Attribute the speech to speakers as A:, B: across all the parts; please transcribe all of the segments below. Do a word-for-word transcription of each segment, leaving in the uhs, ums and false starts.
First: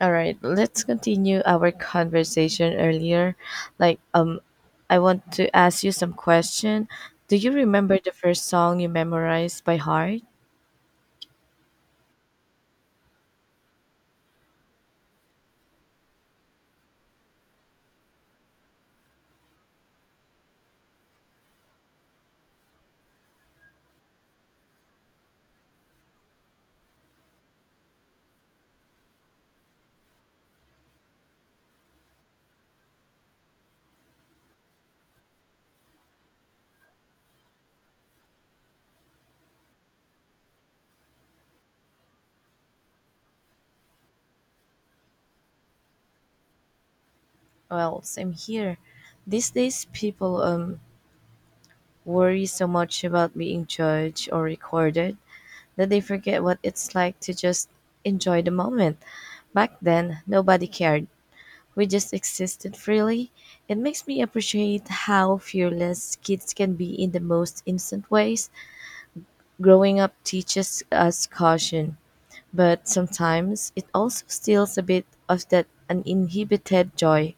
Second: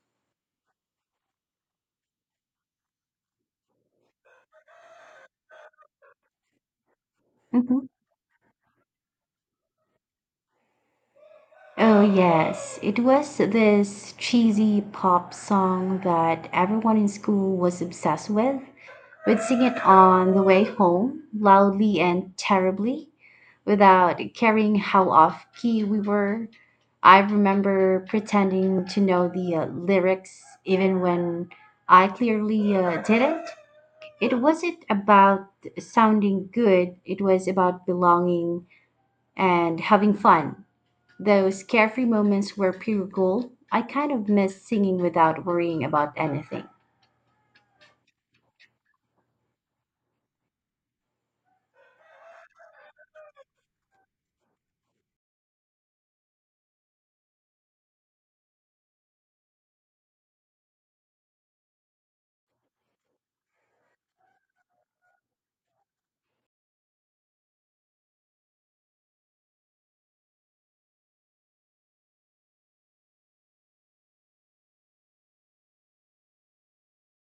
A: All right, let's continue our conversation earlier. Like, um, I want to ask you some question. Do you
B: Mhm.
A: remember the first song you memorized by heart?
B: Oh, yes. It was this cheesy pop song that everyone in school was obsessed with. We'd sing it on the way home, loudly and terribly, without caring how off key we were. I remember pretending to know the uh, lyrics even when I clearly uh, didn't. It wasn't about sounding good, it was about belonging and having fun. Those carefree moments were pure gold. I kind of miss singing without worrying about anything.
A: Well, same here. These days, people um worry so much about being judged or recorded that they forget what it's like to just enjoy the moment. Back then, nobody cared. We just existed freely. It makes me appreciate how fearless kids can be in the most innocent ways. Growing up teaches us caution, but sometimes it also steals a bit of that uninhibited joy.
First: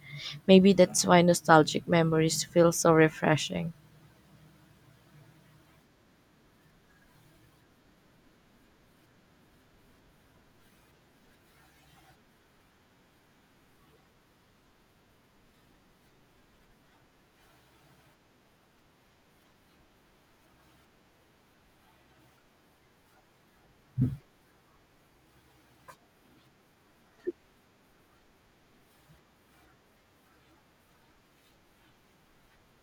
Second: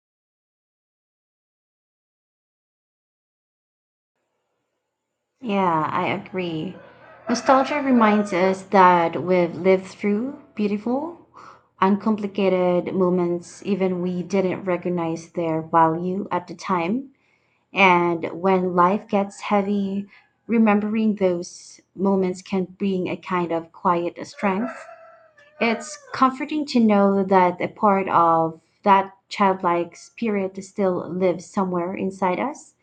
A: Maybe that's why nostalgic memories feel so refreshing.
B: Yeah, I agree. Nostalgia reminds us that we've lived through beautiful, uncomplicated moments, even we didn't recognize their value at the time. And when life gets heavy, remembering those moments can bring a kind of quiet strength. It's comforting to know that a part of that childlike spirit still lives somewhere inside us.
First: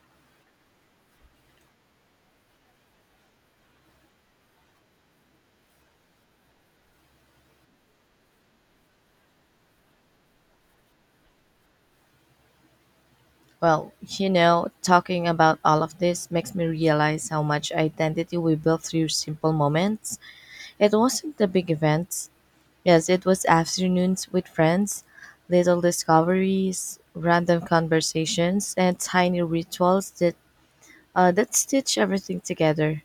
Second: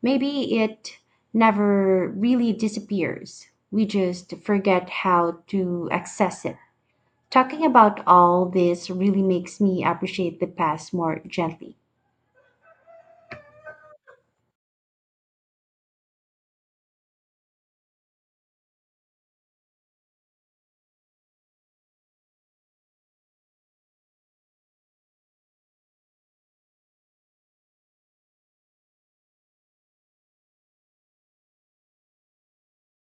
B: Maybe it never really disappears. We just forget how to access it. Talking about all this really makes me appreciate the past more gently.
A: Well, you know, talking about all of this makes me realize how much identity we built through simple moments. It wasn't the big events. Yes, it was afternoons with friends, little discoveries, random conversations, and tiny rituals that uh, that stitch everything together.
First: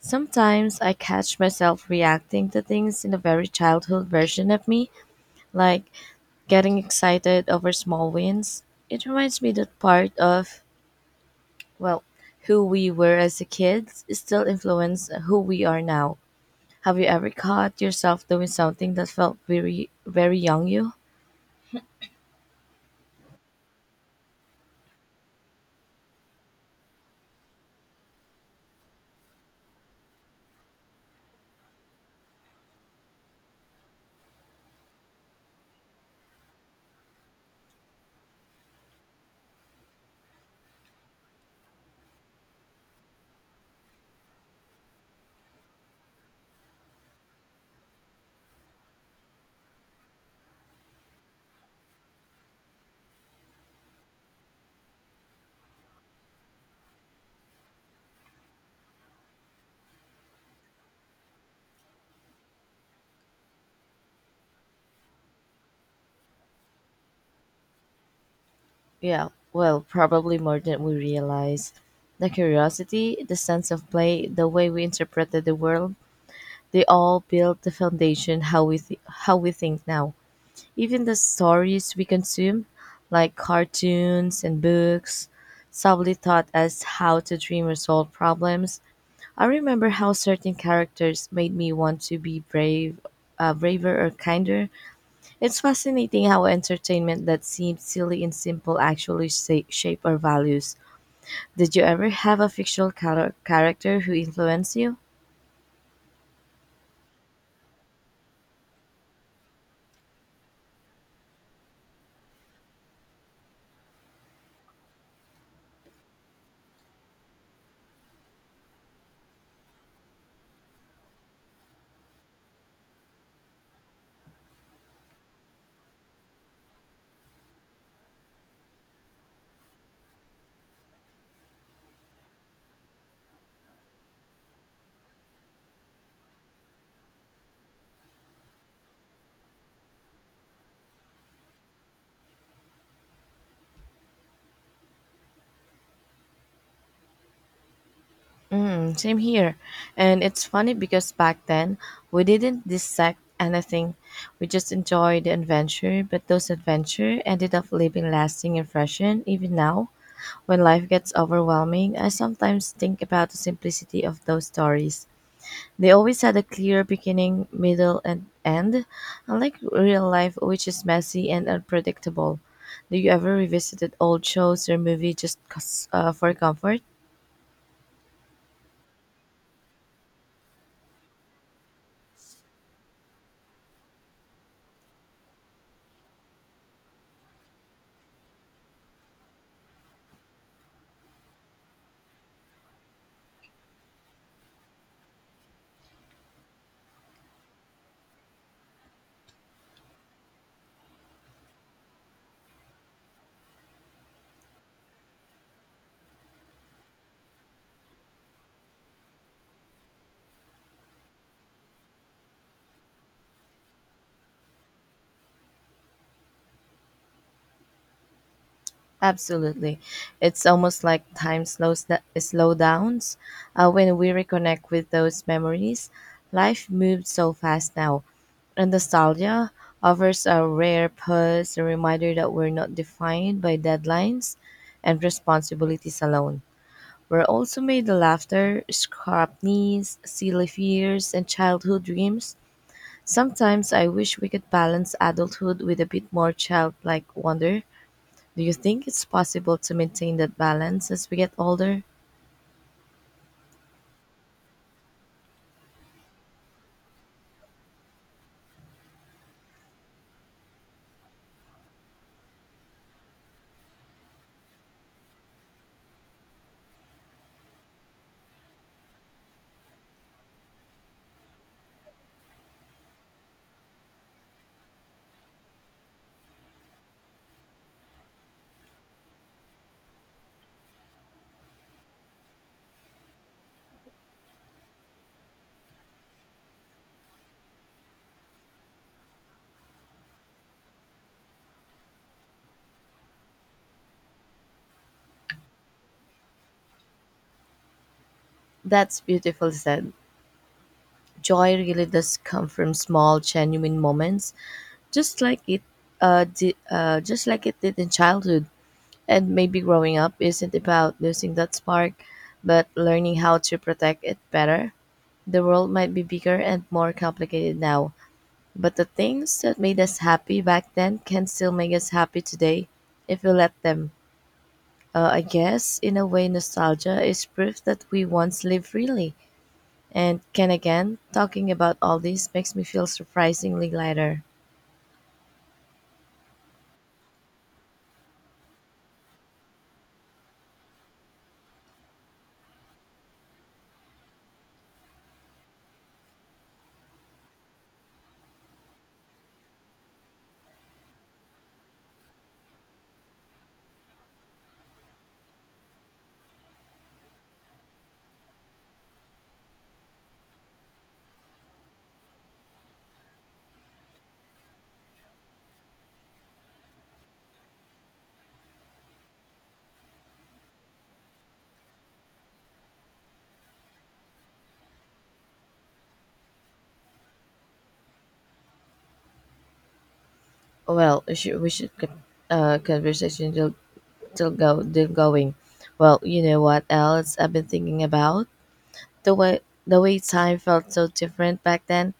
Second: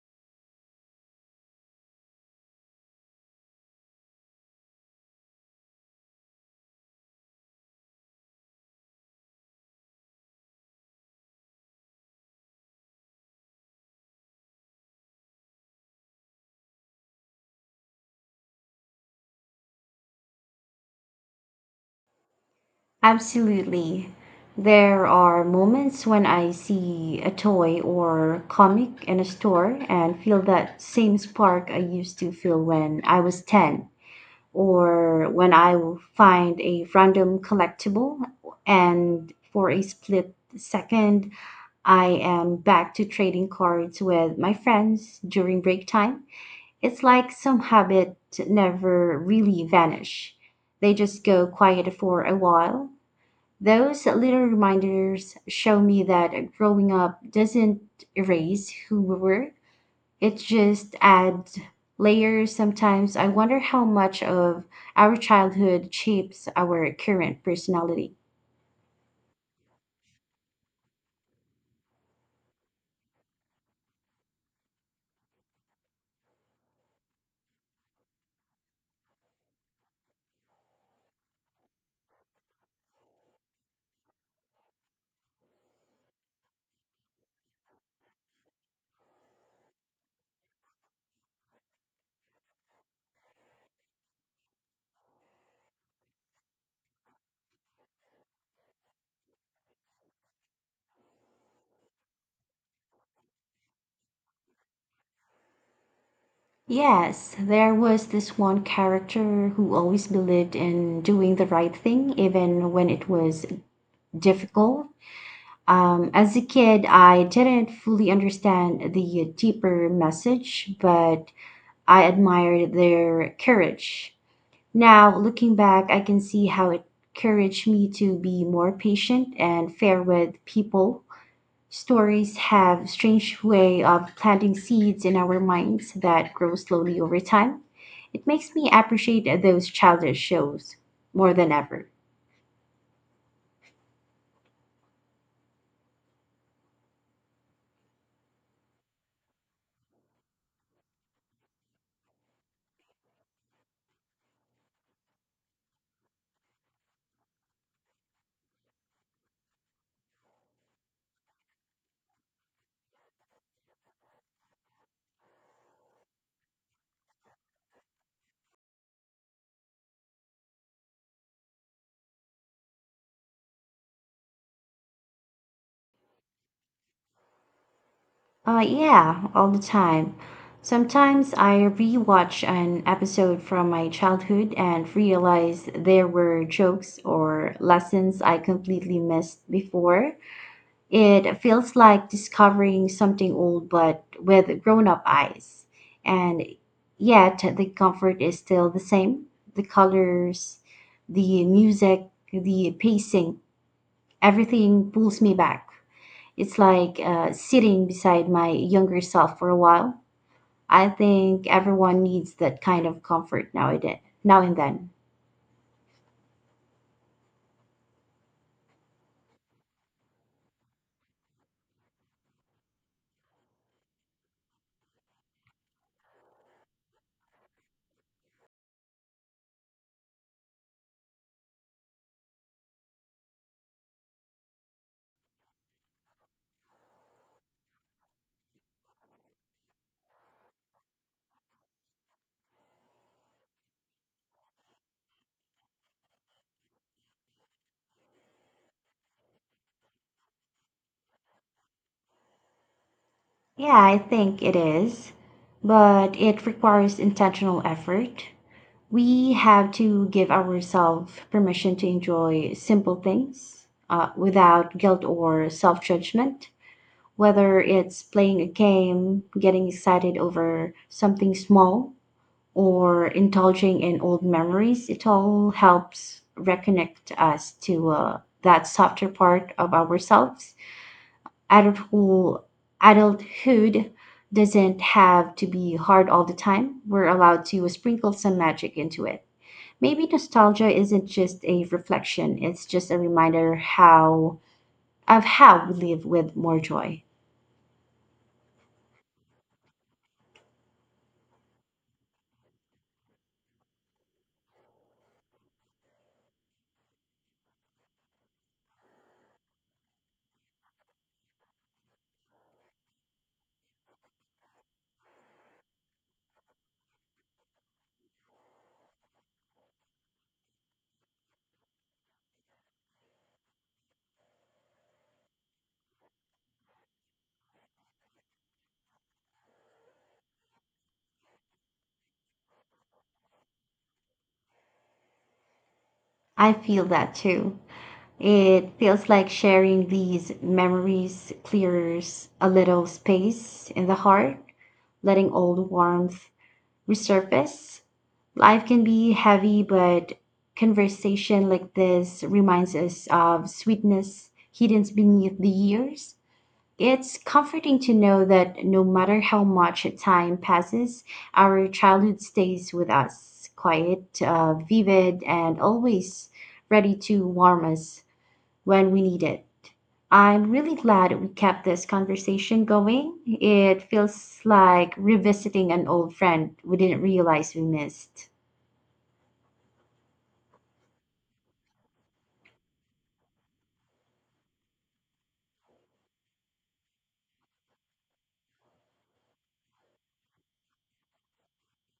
A: Sometimes I catch myself reacting to things in a very childhood version of me, like getting excited over small wins. It reminds me that part of, well, who we were as a kid still influence who we are now. Have you ever caught yourself doing something that felt very, very young you?
B: Absolutely. There are moments when I see a toy or comic in a store and feel that same spark I used to feel when I was ten. Or when I will find a random collectible and for a split second I am back to trading cards with my friends during break time. It's like some habit never really vanish. They just go quiet for a while. Those little reminders show me that growing up doesn't erase who we were. It just adds layers. Sometimes I wonder how much of our childhood shapes our current personality.
A: Yeah, well, probably more than we realize. The curiosity, the sense of play, the way we interpreted the world, they all built the foundation how we th- how we think now. Even the stories we consume, like cartoons and books, subtly taught us how to dream or solve problems. I remember how certain characters made me want to be brave, uh, braver or kinder. It's fascinating how entertainment that seemed silly and simple actually sa- shape our values. Did you ever have a fictional char- character who influenced you?
B: Yes, there was this one character who always believed in doing the right thing, even when it was difficult. Um, as a kid, I didn't fully understand the deeper message, but I admired their courage. Now, looking back, I can see how it encouraged me to be more patient and fair with people. Stories have strange way of planting seeds in our minds that grow slowly over time. It makes me appreciate those childish shows more than ever.
A: Mm, same here. And it's funny because back then we didn't dissect anything. We just enjoyed the adventure, but those adventures ended up leaving lasting impression even now. When life gets overwhelming, I sometimes think about the simplicity of those stories. They always had a clear beginning, middle, and end, unlike real life, which is messy and unpredictable. Do you ever revisit old shows or movies just 'cause, uh, for comfort?
B: Uh, yeah, all the time. Sometimes I rewatch an episode from my childhood and realize there were jokes or lessons I completely missed before. It feels like discovering something old but with grown up eyes. And yet the comfort is still the same. The colors, the music, the pacing, everything pulls me back. It's like uh, sitting beside my younger self for a while. I think everyone needs that kind of comfort nowadays, now and then.
A: Absolutely. It's almost like time slows da- slow downs uh, when we reconnect with those memories. Life moves so fast now, and nostalgia offers a rare pause, a reminder that we're not defined by deadlines and responsibilities alone. We're also made the laughter, scrap knees, silly fears, and childhood dreams. Sometimes I wish we could balance adulthood with a bit more childlike wonder. Do you think it's possible to maintain that balance as we get older?
B: Yeah, I think it is, but it requires intentional effort. We have to give ourselves permission to enjoy simple things uh, without guilt or self judgment, whether it's playing a game, getting excited over something small, or indulging in old memories. It all helps reconnect us to uh, that softer part of ourselves. Adulthood, adulthood doesn't have to be hard all the time. We're allowed to sprinkle some magic into it. Maybe nostalgia isn't just a reflection, it's just a reminder how of how we live with more joy.
A: That's beautiful said. Joy really does come from small, genuine moments, just like it, uh, di- uh, just like it did in childhood. And maybe growing up isn't about losing that spark, but learning how to protect it better. The world might be bigger and more complicated now, but the things that made us happy back then can still make us happy today if we let them. Uh, I guess, in a way, nostalgia is proof that we once lived freely and can again. Talking about all this makes me feel surprisingly lighter.
B: I feel that too. It feels like sharing these memories clears a little space in the heart, letting old warmth resurface. Life can be heavy, but conversation like this reminds us of sweetness hidden beneath the years. It's comforting to know that no matter how much time passes, our childhood stays with us, quiet, uh, vivid, and always ready to warm us when we need it. I'm really glad we kept this conversation going. It feels like revisiting an old friend we didn't realize we missed.
A: Well, we should, we should co- uh, conversation till, till go till going. Well, you know what else I've been thinking about: the way the way time felt so different back then.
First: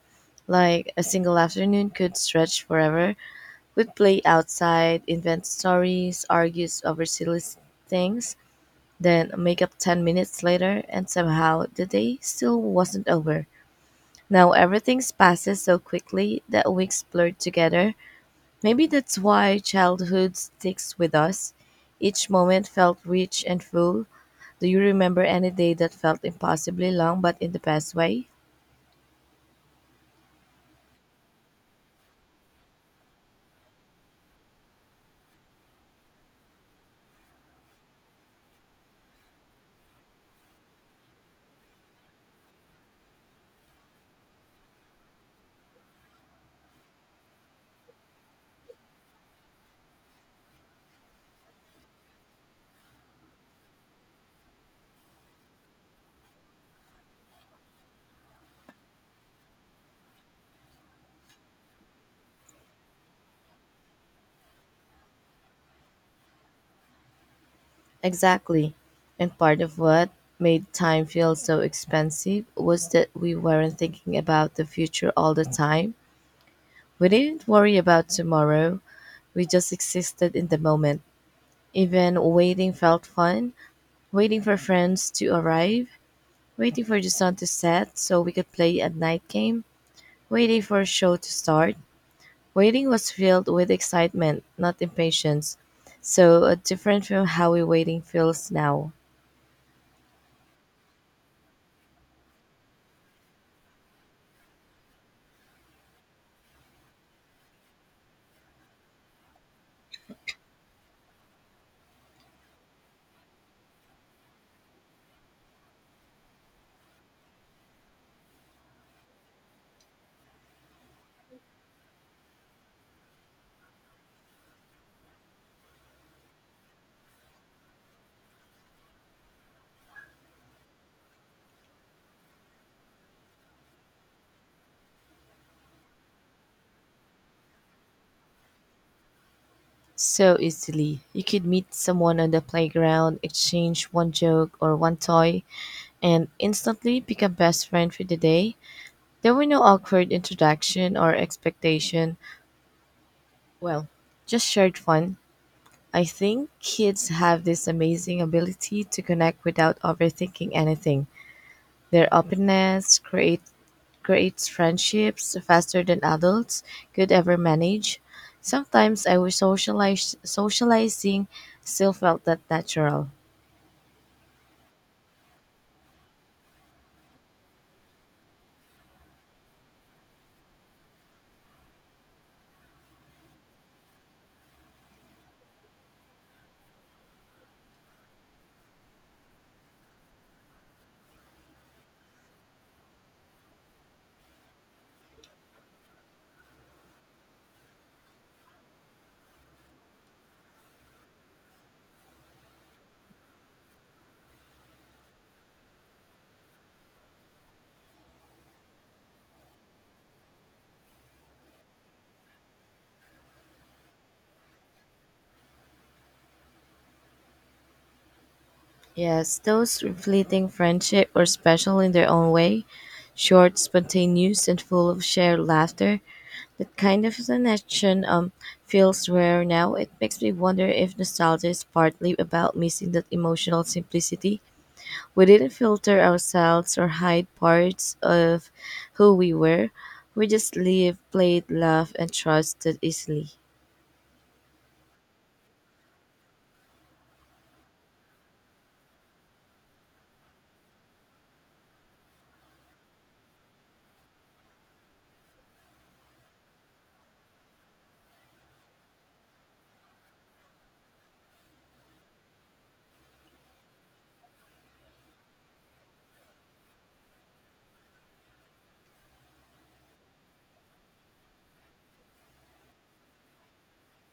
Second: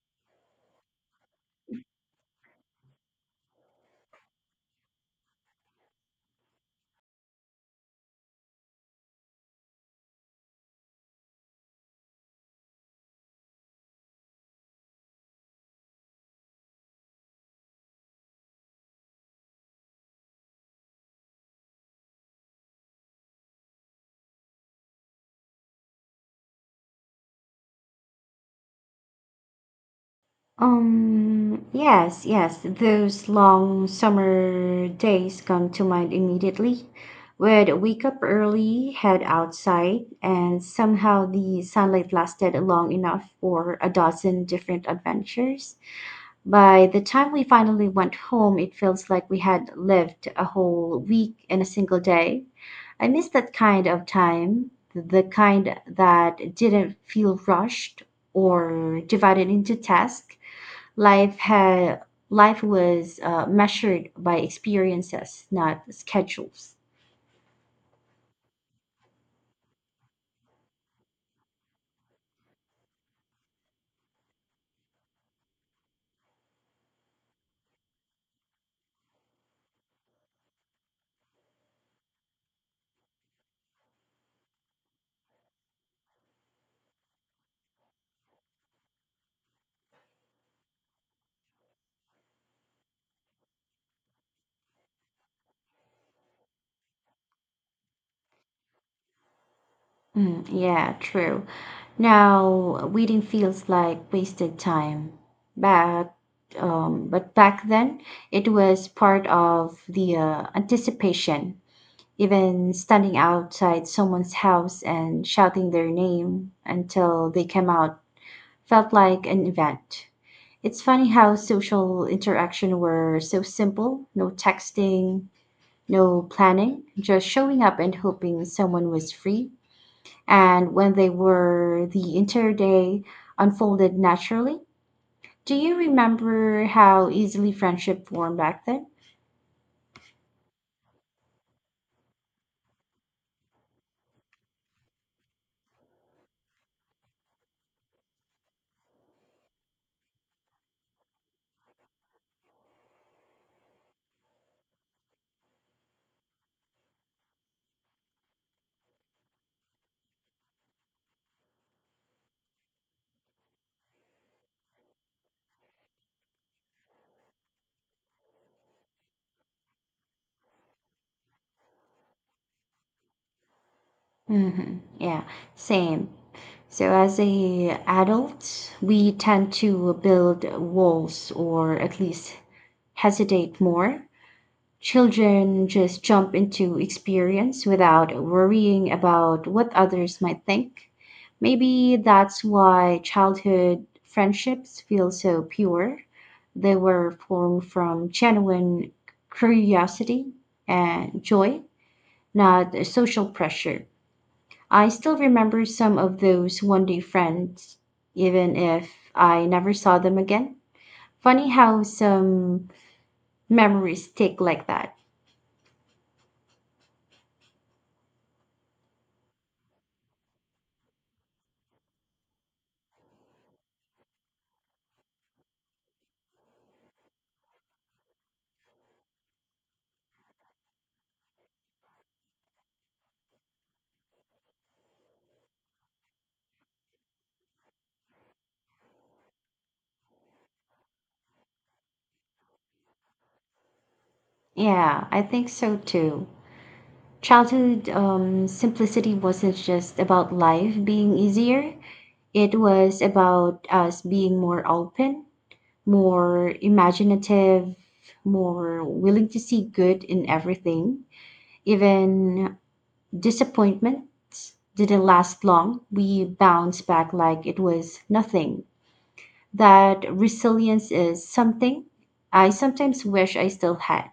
A: Like a single afternoon could stretch forever. We'd play outside, invent stories, argue over silly s- things, then make up ten minutes later, and somehow the day still wasn't over. Now everything passes so quickly that weeks blur together. Maybe that's why childhood sticks with us. Each moment felt rich and full. Do you remember any day that felt impossibly long but in the best way?
B: Um, yes, yes, those long summer days come to mind immediately. We'd wake up early, head outside, and somehow the sunlight lasted long enough for a dozen different adventures. By the time we finally went home, it feels like we had lived a whole week in a single day. I miss that kind of time, the kind that didn't feel rushed or divided into tasks. Life had life was uh, measured by experiences, not schedules.
A: Exactly. And part of what made time feel so expensive was that we weren't thinking about the future all the time. We didn't worry about tomorrow. We just existed in the moment. Even waiting felt fun. Waiting for friends to arrive. Waiting for the sun to set so we could play a night game. Waiting for a show to start. Waiting was filled with excitement, not impatience. So uh, different from how we waiting feels now.
B: Mm, yeah, true. Now waiting feels like wasted time, but um, but back then it was part of the uh, anticipation. Even standing outside someone's house and shouting their name until they came out felt like an event. It's funny how social interaction were so simple no texting, no planning, just showing up and hoping someone was free. And when they were, the entire day unfolded naturally. Do you remember how easily friendship formed back then?
A: So easily. You could meet someone on the playground, exchange one joke or one toy, and instantly become best friend for the day. There were no awkward introduction or expectation. Well, just shared fun. I think kids have this amazing ability to connect without overthinking anything. Their openness create, creates friendships faster than adults could ever manage. Sometimes I wish socialize, socializing still felt that natural.
B: Mm-hmm. Yeah, same. So as a adult, we tend to build walls or at least hesitate more. Children just jump into experience without worrying about what others might think. Maybe that's why childhood friendships feel so pure. They were formed from genuine curiosity and joy, not social pressure. I still remember some of those one day friends, even if I never saw them again. Funny how some memories stick like that.
A: Yes, those fleeting friendship were special in their own way, short, spontaneous, and full of shared laughter. That kind of connection um feels rare now. It makes me wonder if nostalgia is partly about missing that emotional simplicity. We didn't filter ourselves or hide parts of who we were. We just lived, played, laughed, and trusted easily.
B: Yeah, I think so too. Childhood um, simplicity wasn't just about life being easier, it was about us being more open, more imaginative, more willing to see good in everything. Even disappointments didn't last long. We bounced back like it was nothing. That resilience is something I sometimes wish I still had.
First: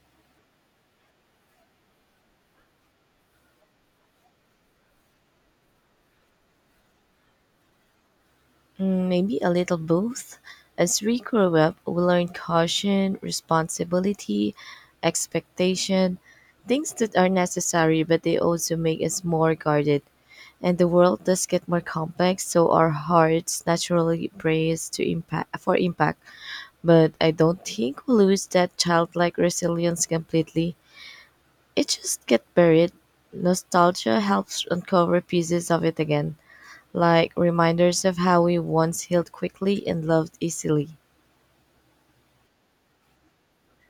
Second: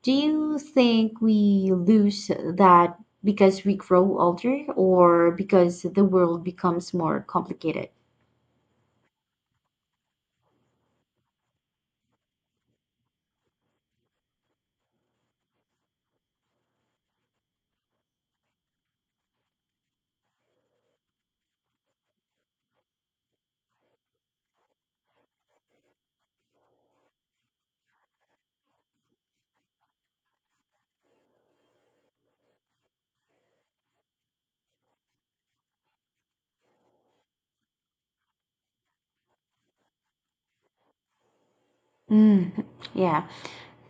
B: Do you think we lose that because we grow older or because the world becomes more complicated?
A: Mm, maybe a little both. As we grow up, we learn caution, responsibility, expectation, things that are necessary, but they also make us more guarded. And the world does get more complex, so our hearts naturally brace to impact for impact. But I don't think we lose that childlike resilience completely. It just get buried. Nostalgia helps uncover pieces of it again like reminders of how we once healed quickly and loved easily.
B: Mm, yeah.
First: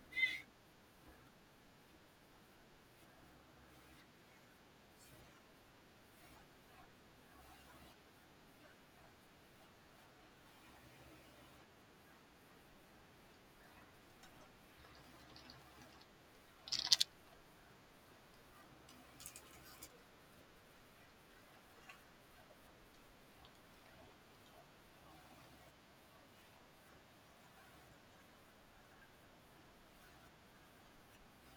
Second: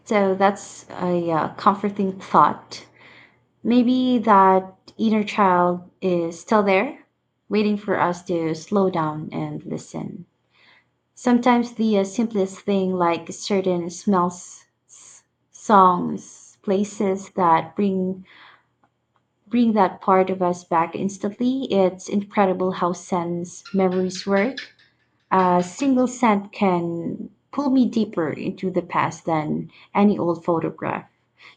B: So that's a uh, comforting thought. Maybe that inner child is still there, waiting for us to slow down and listen. Sometimes the uh, simplest thing, like certain smells, s- songs, places that bring bring that part of us back instantly. It's incredible how scents memories work. A single scent can pull me deeper into the past than any old photograph.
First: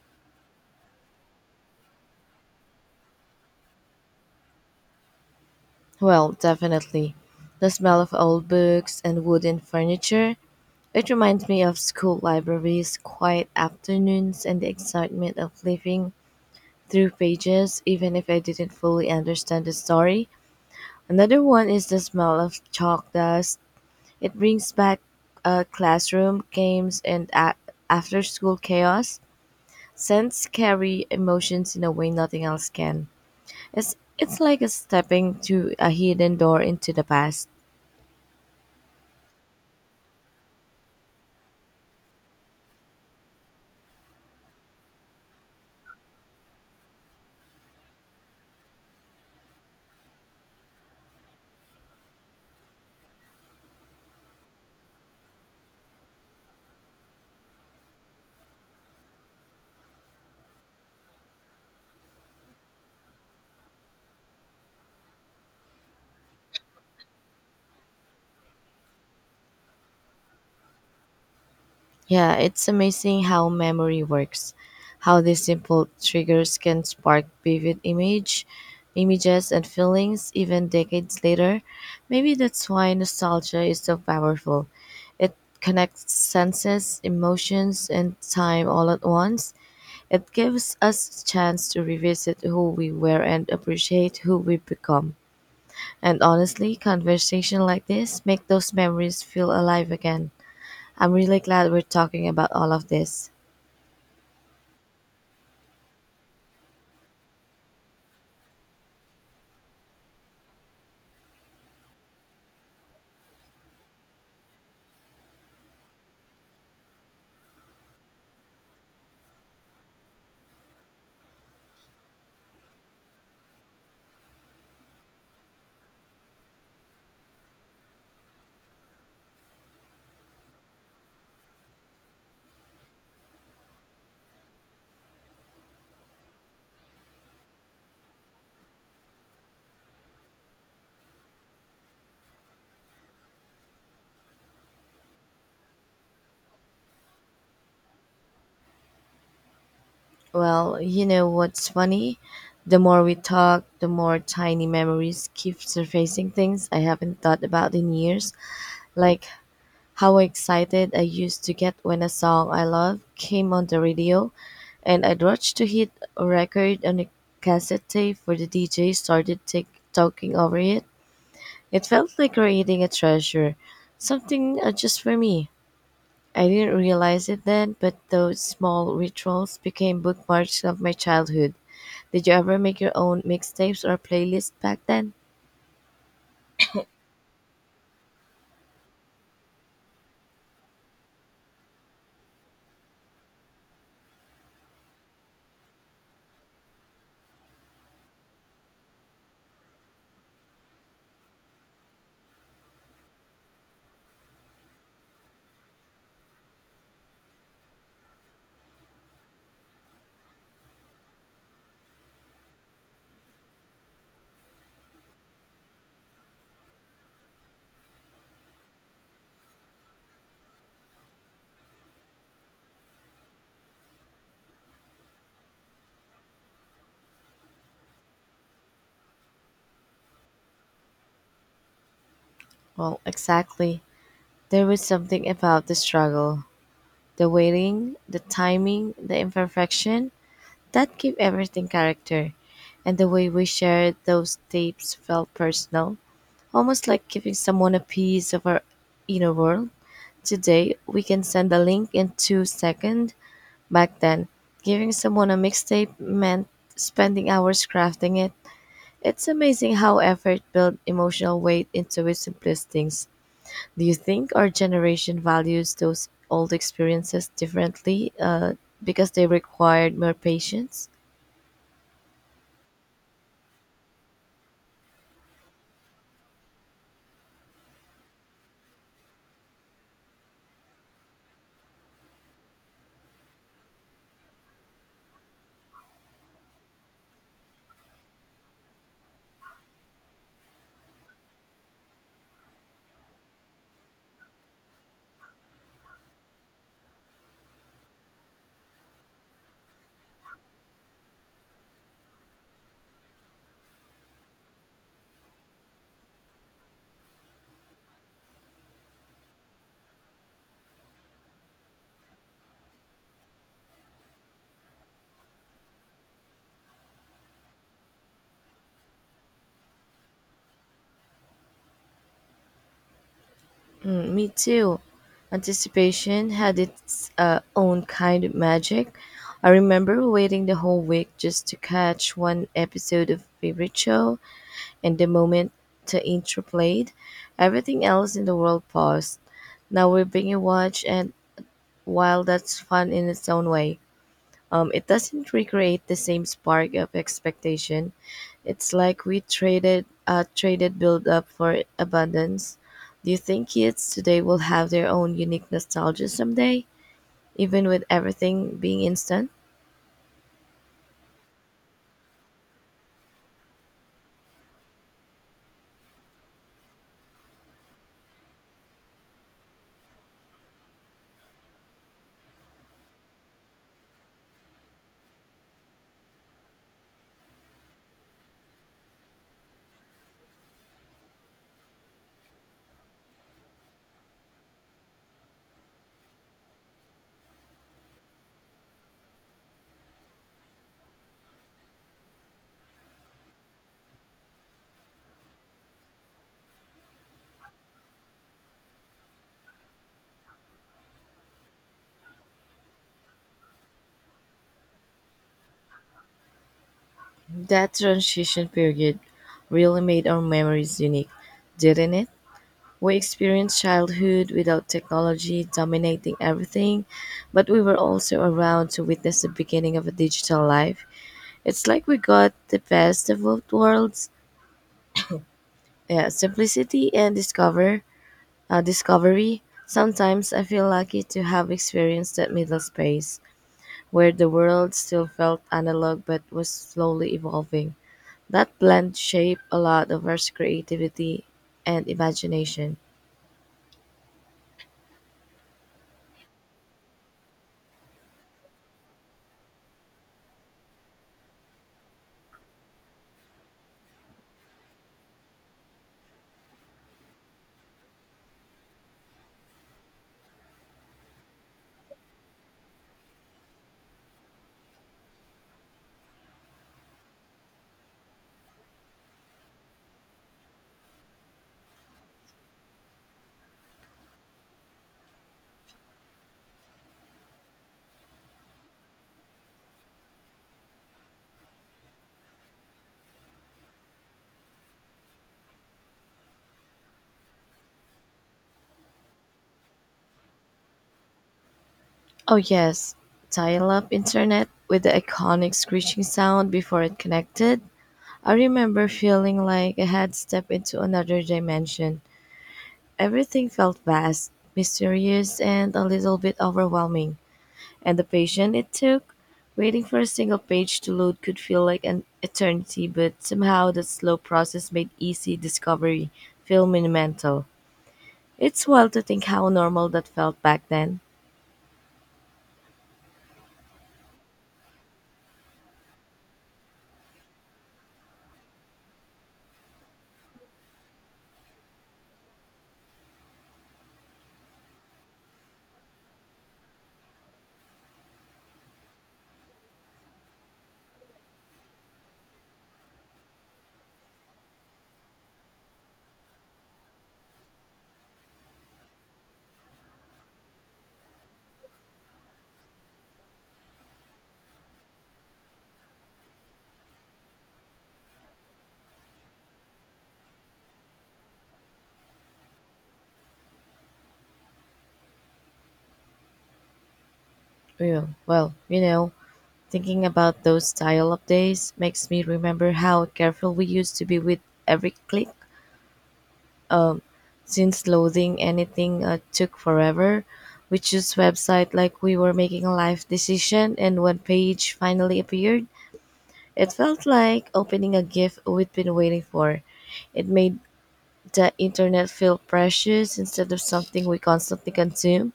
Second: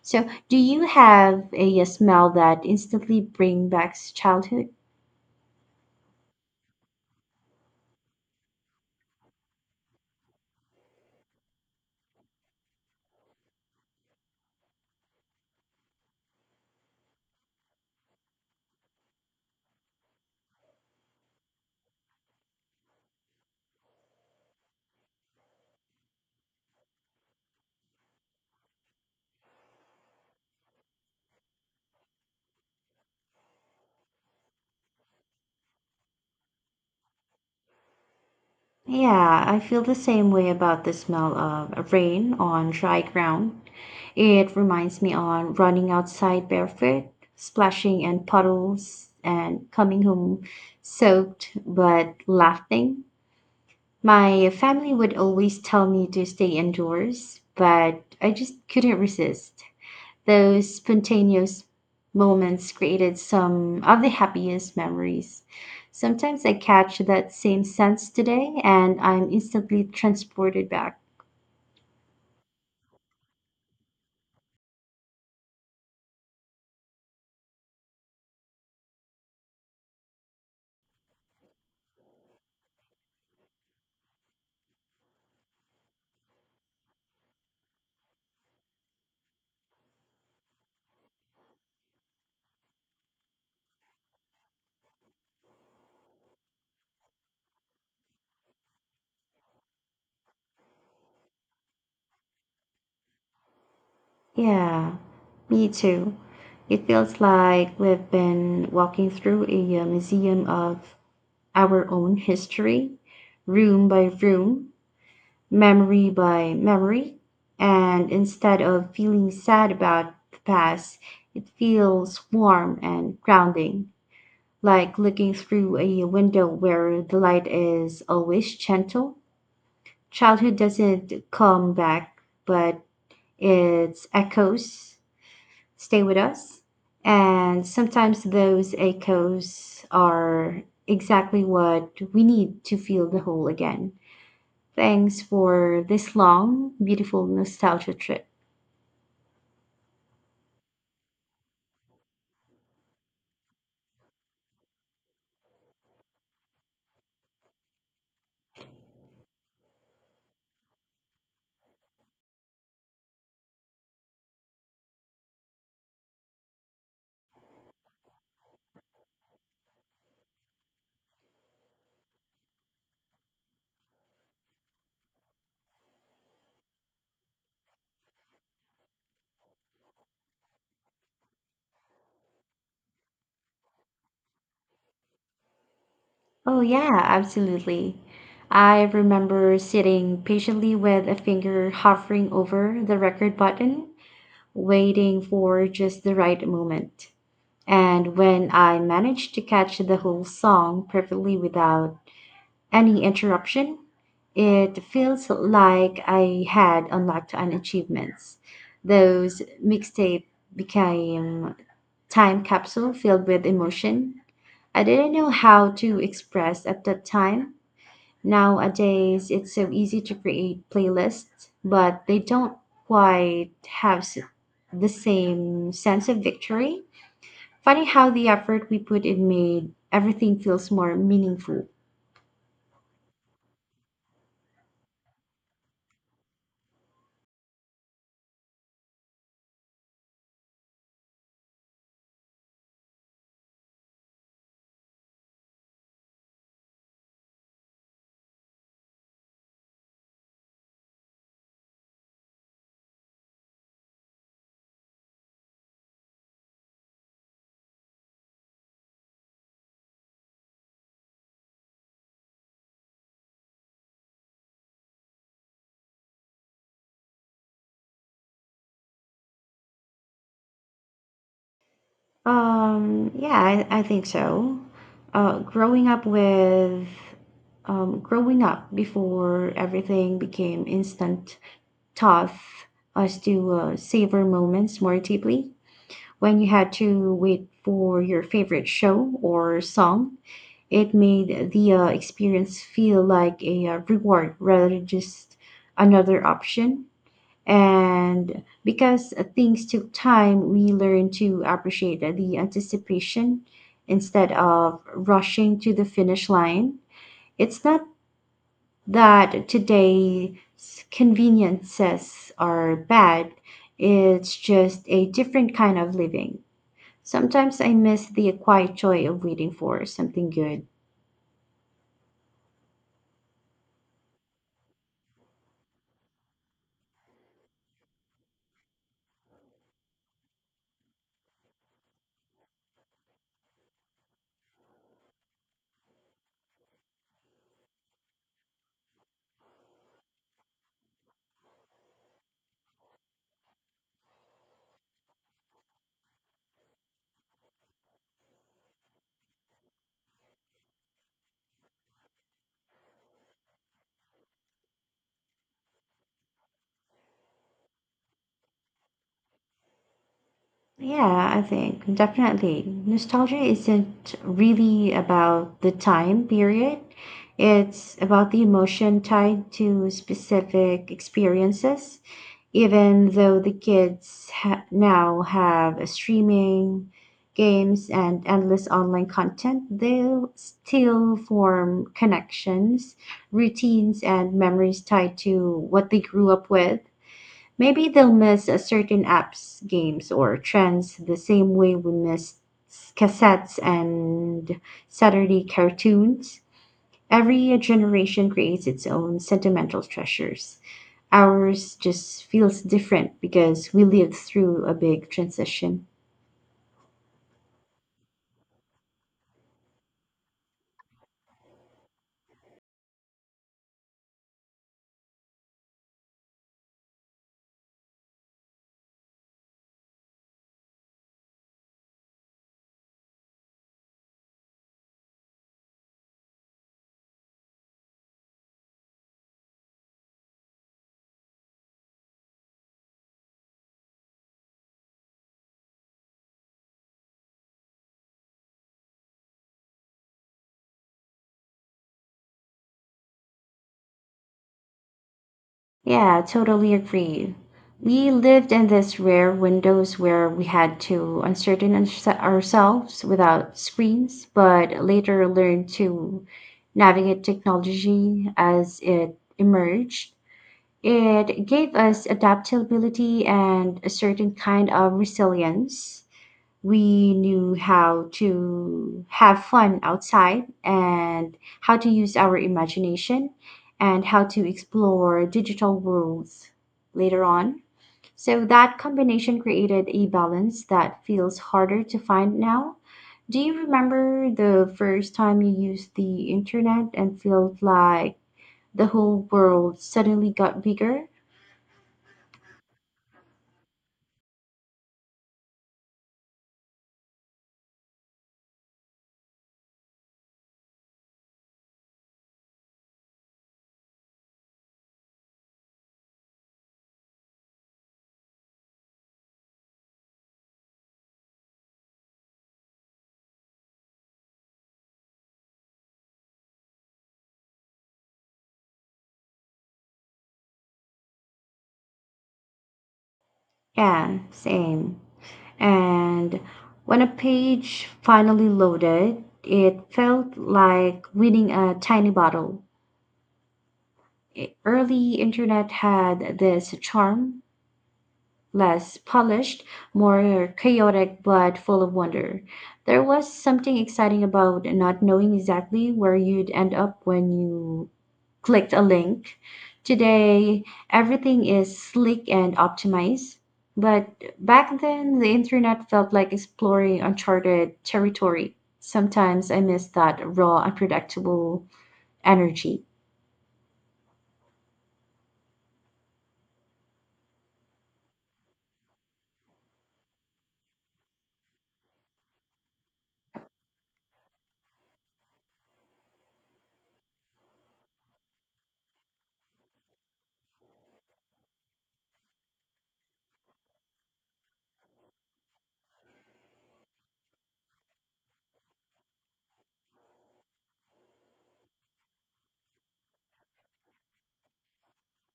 B: So, do you have a, a smell that instantly bring back childhood?
A: Well, definitely. The smell of old books and wooden furniture. It reminds me of school libraries, quiet afternoons, and the excitement of flipping through pages, even if I didn't fully understand the story. Another one is the smell of chalk dust. It brings back uh, classroom games and a- after school chaos. Scents carry emotions in a way nothing else can. It's it's like a stepping to a hidden door into the past.
B: Yeah, I feel the same way about the smell of rain on dry ground. It reminds me on running outside barefoot, splashing in puddles, and coming home soaked but laughing. My family would always tell me to stay indoors, but I just couldn't resist. Those spontaneous moments created some of the happiest memories. Sometimes I catch that same sense today and I'm instantly transported back.
A: Yeah, it's amazing how memory works. How these simple triggers can spark vivid image images and feelings even decades later. Maybe that's why nostalgia is so powerful. It connects senses, emotions and time all at once. It gives us a chance to revisit who we were and appreciate who we've become. And honestly, conversation like this make those memories feel alive again. I'm really glad we're talking about all of this.
B: Yeah, me too. It feels like we've been walking through a uh, museum of our own history, room by room, memory by memory. And instead of feeling sad about the past, it feels warm and grounding, like looking through a window where the light is always gentle. Childhood doesn't come back, but its echoes stay with us. And sometimes those echoes are exactly what we need to feel the whole again. Thanks for this long, beautiful nostalgia trip.
A: Well, you know what's funny? The more we talk, the more tiny memories keep surfacing things I haven't thought about in years, like how excited I used to get when a song I love came on the radio and I'd rush to hit a record on a cassette tape for the D J started take, talking over it. It felt like creating a treasure, something uh, just for me. I didn't realize it then, but those small rituals became bookmarks of my childhood. Did you ever make your own mixtapes or playlists back then?
B: Oh, yeah, absolutely. I remember sitting patiently with a finger hovering over the record button, waiting for just the right moment. And when I managed to catch the whole song perfectly without any interruption. It feels like I had unlocked an achievements. Those mixtape became time capsule filled with emotion. I didn't know how to express at that time. Nowadays, it's so easy to create playlists, but they don't quite have s- the same sense of victory. Funny how the effort we put in made everything feels more meaningful.
A: Well, exactly. There was something about the struggle, the waiting, the timing, the imperfection that gave everything character. And the way we shared those tapes felt personal, almost like giving someone a piece of our inner world. Today, we can send a link in two seconds. Back then, giving someone a mixtape meant spending hours crafting it. It's amazing how effort built emotional weight into its simplest things. Do you think our generation values those old experiences differently uh, because they required more patience?
B: Um, yeah, I, I think so. Uh, growing up with, um, Growing up before everything became instant taught us to uh, savor moments more deeply. When you had to wait for your favorite show or song, it made the uh, experience feel like a uh, reward rather than just another option. And because uh, things took time, we learned to appreciate the anticipation instead of rushing to the finish line. It's not that today's conveniences are bad, it's just a different kind of living. Sometimes I miss the quiet joy of waiting for something good.
A: Me too. Anticipation had its uh, own kind of magic. I remember waiting the whole week just to catch one episode of favorite show, and the moment the intro played, everything else in the world paused. Now we're being watched, and while that's fun in its own way, um, it doesn't recreate the same spark of expectation. It's like we traded uh, traded build up for abundance. Do you think kids today will have their own unique nostalgia someday, even with everything being instant?
B: Yeah, I think definitely. Nostalgia isn't really about the time period, it's about the emotion tied to specific experiences. Even though the kids ha- now have streaming, games, and endless online content, they'll still form connections, routines, and memories tied to what they grew up with. Maybe they'll miss a certain apps, games, or trends the same way we missed cassettes and Saturday cartoons. Every generation creates its own sentimental treasures. Ours just feels different because we lived through a big transition.
A: That transition period really made our memories unique, didn't it? We experienced childhood without technology dominating everything, but we were also around to witness the beginning of a digital life. It's like we got the best of both worlds, yeah, simplicity and discover uh, discovery. Sometimes I feel lucky to have experienced that middle space where the world still felt analog but was slowly evolving. That blend shaped a lot of our creativity and imagination.
B: Yeah, totally agree. We lived in this rare windows where we had to uncertain ourse- ourselves without screens, but later learned to navigate technology as it emerged. It gave us adaptability and a certain kind of resilience. We knew how to have fun outside and how to use our imagination and how to explore digital worlds later on. So that combination created a balance that feels harder to find now. Do you remember the first time you used the internet and felt like the whole world suddenly got bigger?
A: Oh yes, dial-up internet with the iconic screeching sound before it connected. I remember feeling like I had stepped into another dimension. Everything felt vast, mysterious, and a little bit overwhelming. And the patience it took, waiting for a single page to load, could feel like an eternity, but somehow that slow process made easy discovery feel monumental. It's wild to think how normal that felt back then.
B: Yeah, same. And when a page finally loaded, it felt like winning a tiny bottle. E- Early internet had this charm, less polished, more chaotic, but full of wonder. There was something exciting about not knowing exactly where you'd end up when you clicked a link. Today, everything is slick and optimized. But back then, the internet felt like exploring uncharted territory. Sometimes I miss that raw, unpredictable energy.
A: Well, well, you know, thinking about those dial-up days makes me remember how careful we used to be with every click. Since loading anything uh, took forever, we chose website like we were making a life decision and when page finally appeared, it felt like opening a gift we'd been waiting for. It made the internet feel precious instead of something we constantly consume.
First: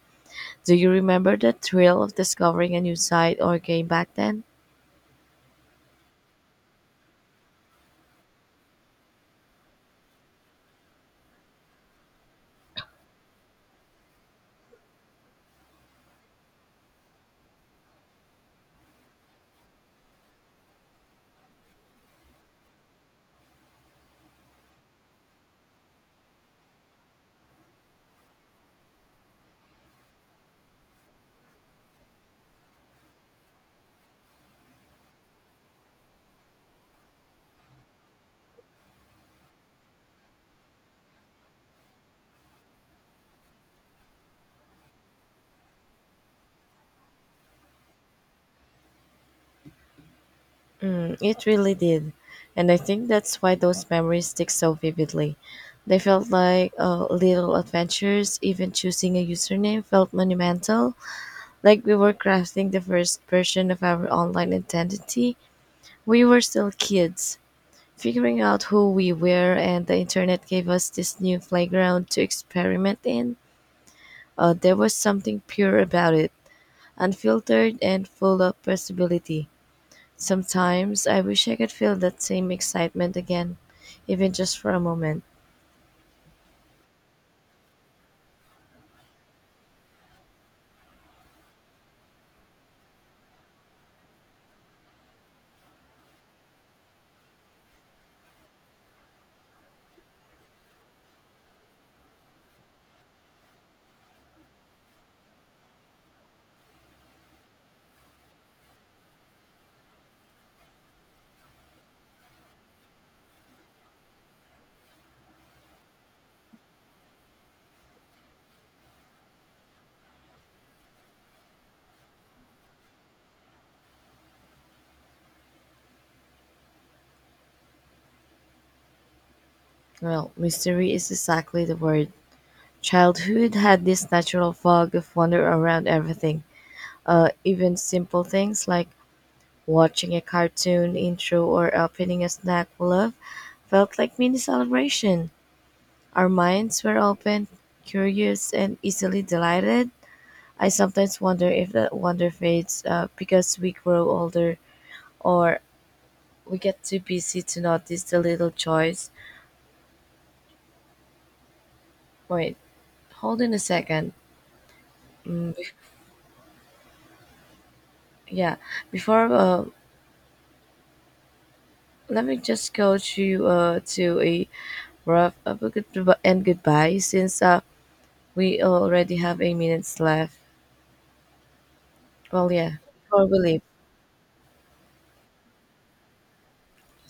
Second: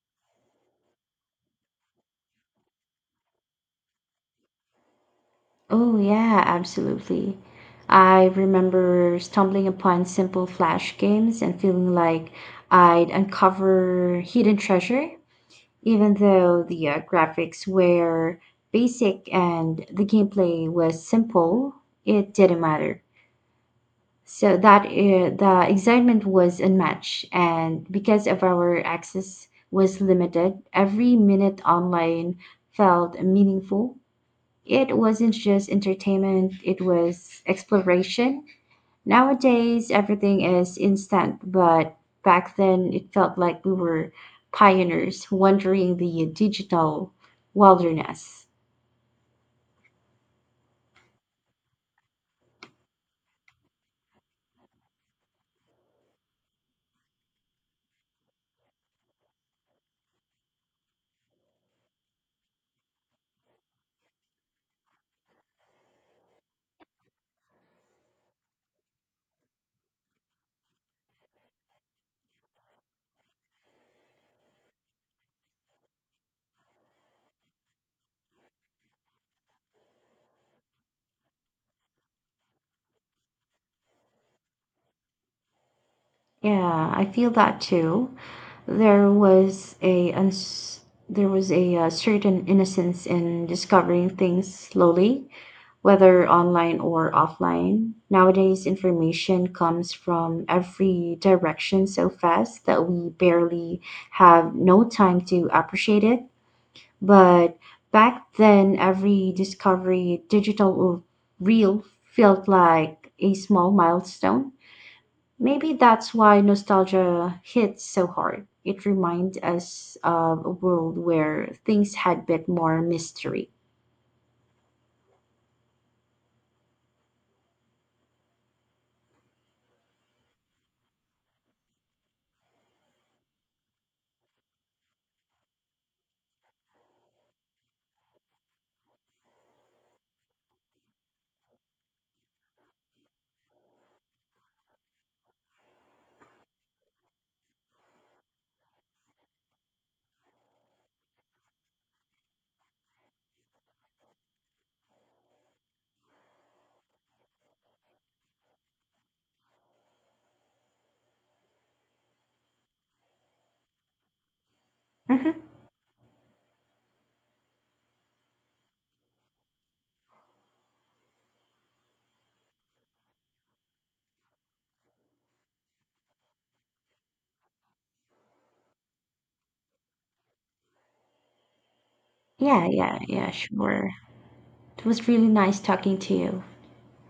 A: Do you remember the thrill of discovering a new site or game back then?
B: Oh, yeah, absolutely. I remember stumbling upon simple Flash games and feeling like I'd uncover hidden treasure. Even though the uh, graphics were basic and the gameplay was simple, it didn't matter. So that uh, the excitement was unmatched, and because of our access was limited, every minute online felt meaningful. It wasn't just entertainment; it was exploration. Nowadays, everything is instant, but back then it felt like we were pioneers wandering the digital wilderness.
A: It really did. And I think that's why those memories stick so vividly. They felt like uh, little adventures, even choosing a username felt monumental. Like we were crafting the first version of our online identity. We were still kids, figuring out who we were, and the internet gave us this new playground to experiment in. Uh, there was something pure about it, unfiltered and full of possibility. Sometimes I wish I could feel that same excitement again, even just for a moment.
B: Yeah, I feel that too. There was a uns- there was a, uh certain innocence in discovering things slowly, whether online or offline. Nowadays, information comes from every direction so fast that we barely have no time to appreciate it. But back then, every discovery, digital or real, felt like a small milestone. Maybe that's why nostalgia hits so hard. It reminds us of a world where things had a bit more mystery.
A: Well, mystery is exactly the word. Childhood had this natural fog of wonder around everything, uh, even simple things like watching a cartoon intro or opening a snack we love felt like mini celebration. Our minds were open, curious, and easily delighted. I sometimes wonder if that wonder fades uh, because we grow older or we get too busy to notice the little joys. Wait, hold on a second.
B: Mhm.
A: Mm, be- yeah, before uh, let me just go to uh to a rough uh, but good and goodbye since uh we already have eight minutes left. Well,
B: Yeah,
A: yeah,
B: yeah,
A: before
B: yeah,
A: we leave,
B: sure. It was really nice talking to you.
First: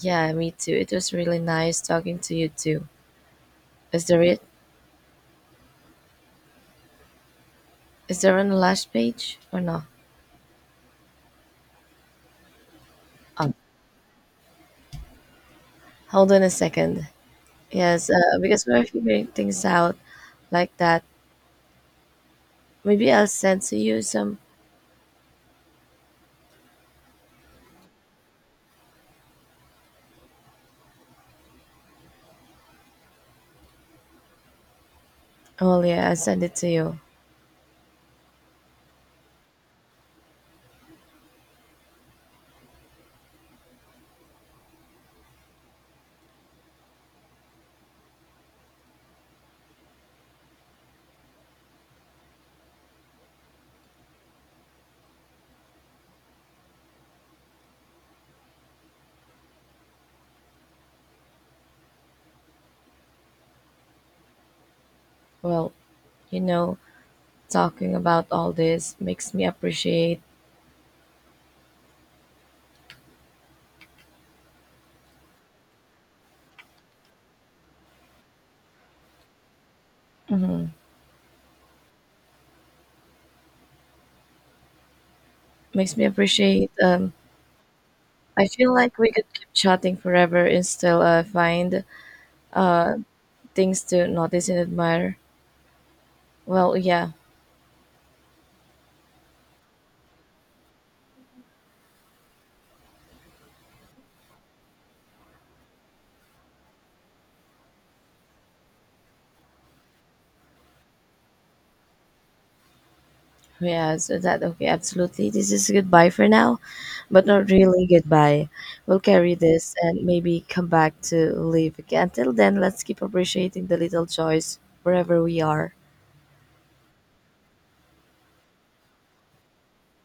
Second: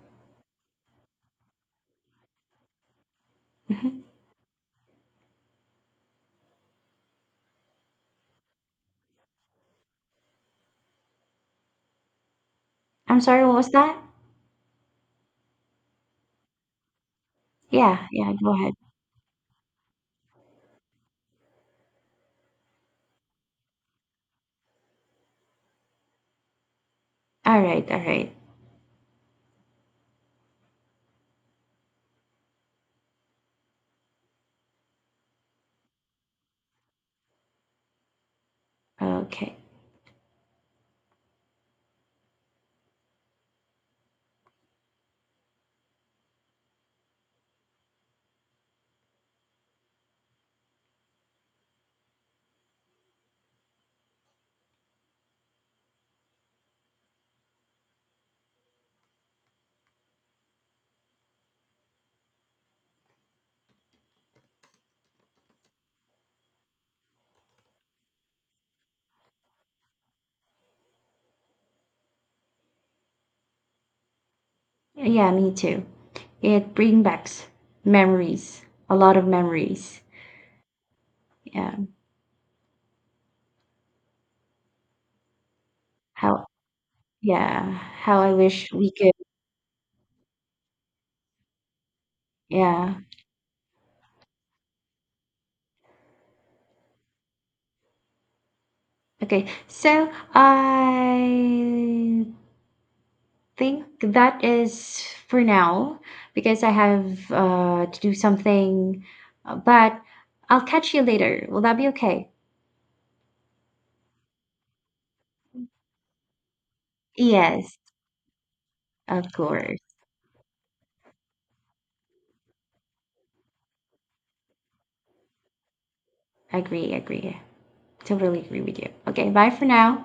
A: yeah, me too. It was really nice talking to you too.
B: Mhm.
A: Is there it? Is there on the last page or no?
B: I'm sorry,
A: Um,
B: what was that?
A: hold on a second.
B: Yeah,
A: Yes,
B: yeah,
A: uh,
B: go
A: because
B: ahead.
A: we're figuring things out like that. Maybe I'll send to you some.
B: All right, all right.
A: Well, yeah, I send it to you.
B: Okay.
A: Well, you know, talking about all this makes me appreciate
B: Yeah, me too. It brings back memories, a lot of memories. Yeah.
A: makes me
B: How
A: appreciate um
B: yeah, how I
A: I
B: wish
A: feel
B: we
A: like we
B: could
A: could keep chatting forever and still uh, find
B: yeah.
A: uh, things to notice and admire. Well, yeah.
B: Okay. So I think that is for now because I have uh to do something, uh, but I'll catch you later. Will that be okay?
A: Yeah, so that okay, absolutely. This is goodbye for now, but not
B: Yes,
A: really goodbye. We'll
B: of
A: carry this
B: course.
A: and maybe come back to live again. Until then, let's keep appreciating the little joys wherever we are.
B: Agree, agree. Totally agree with you. Okay, bye for now.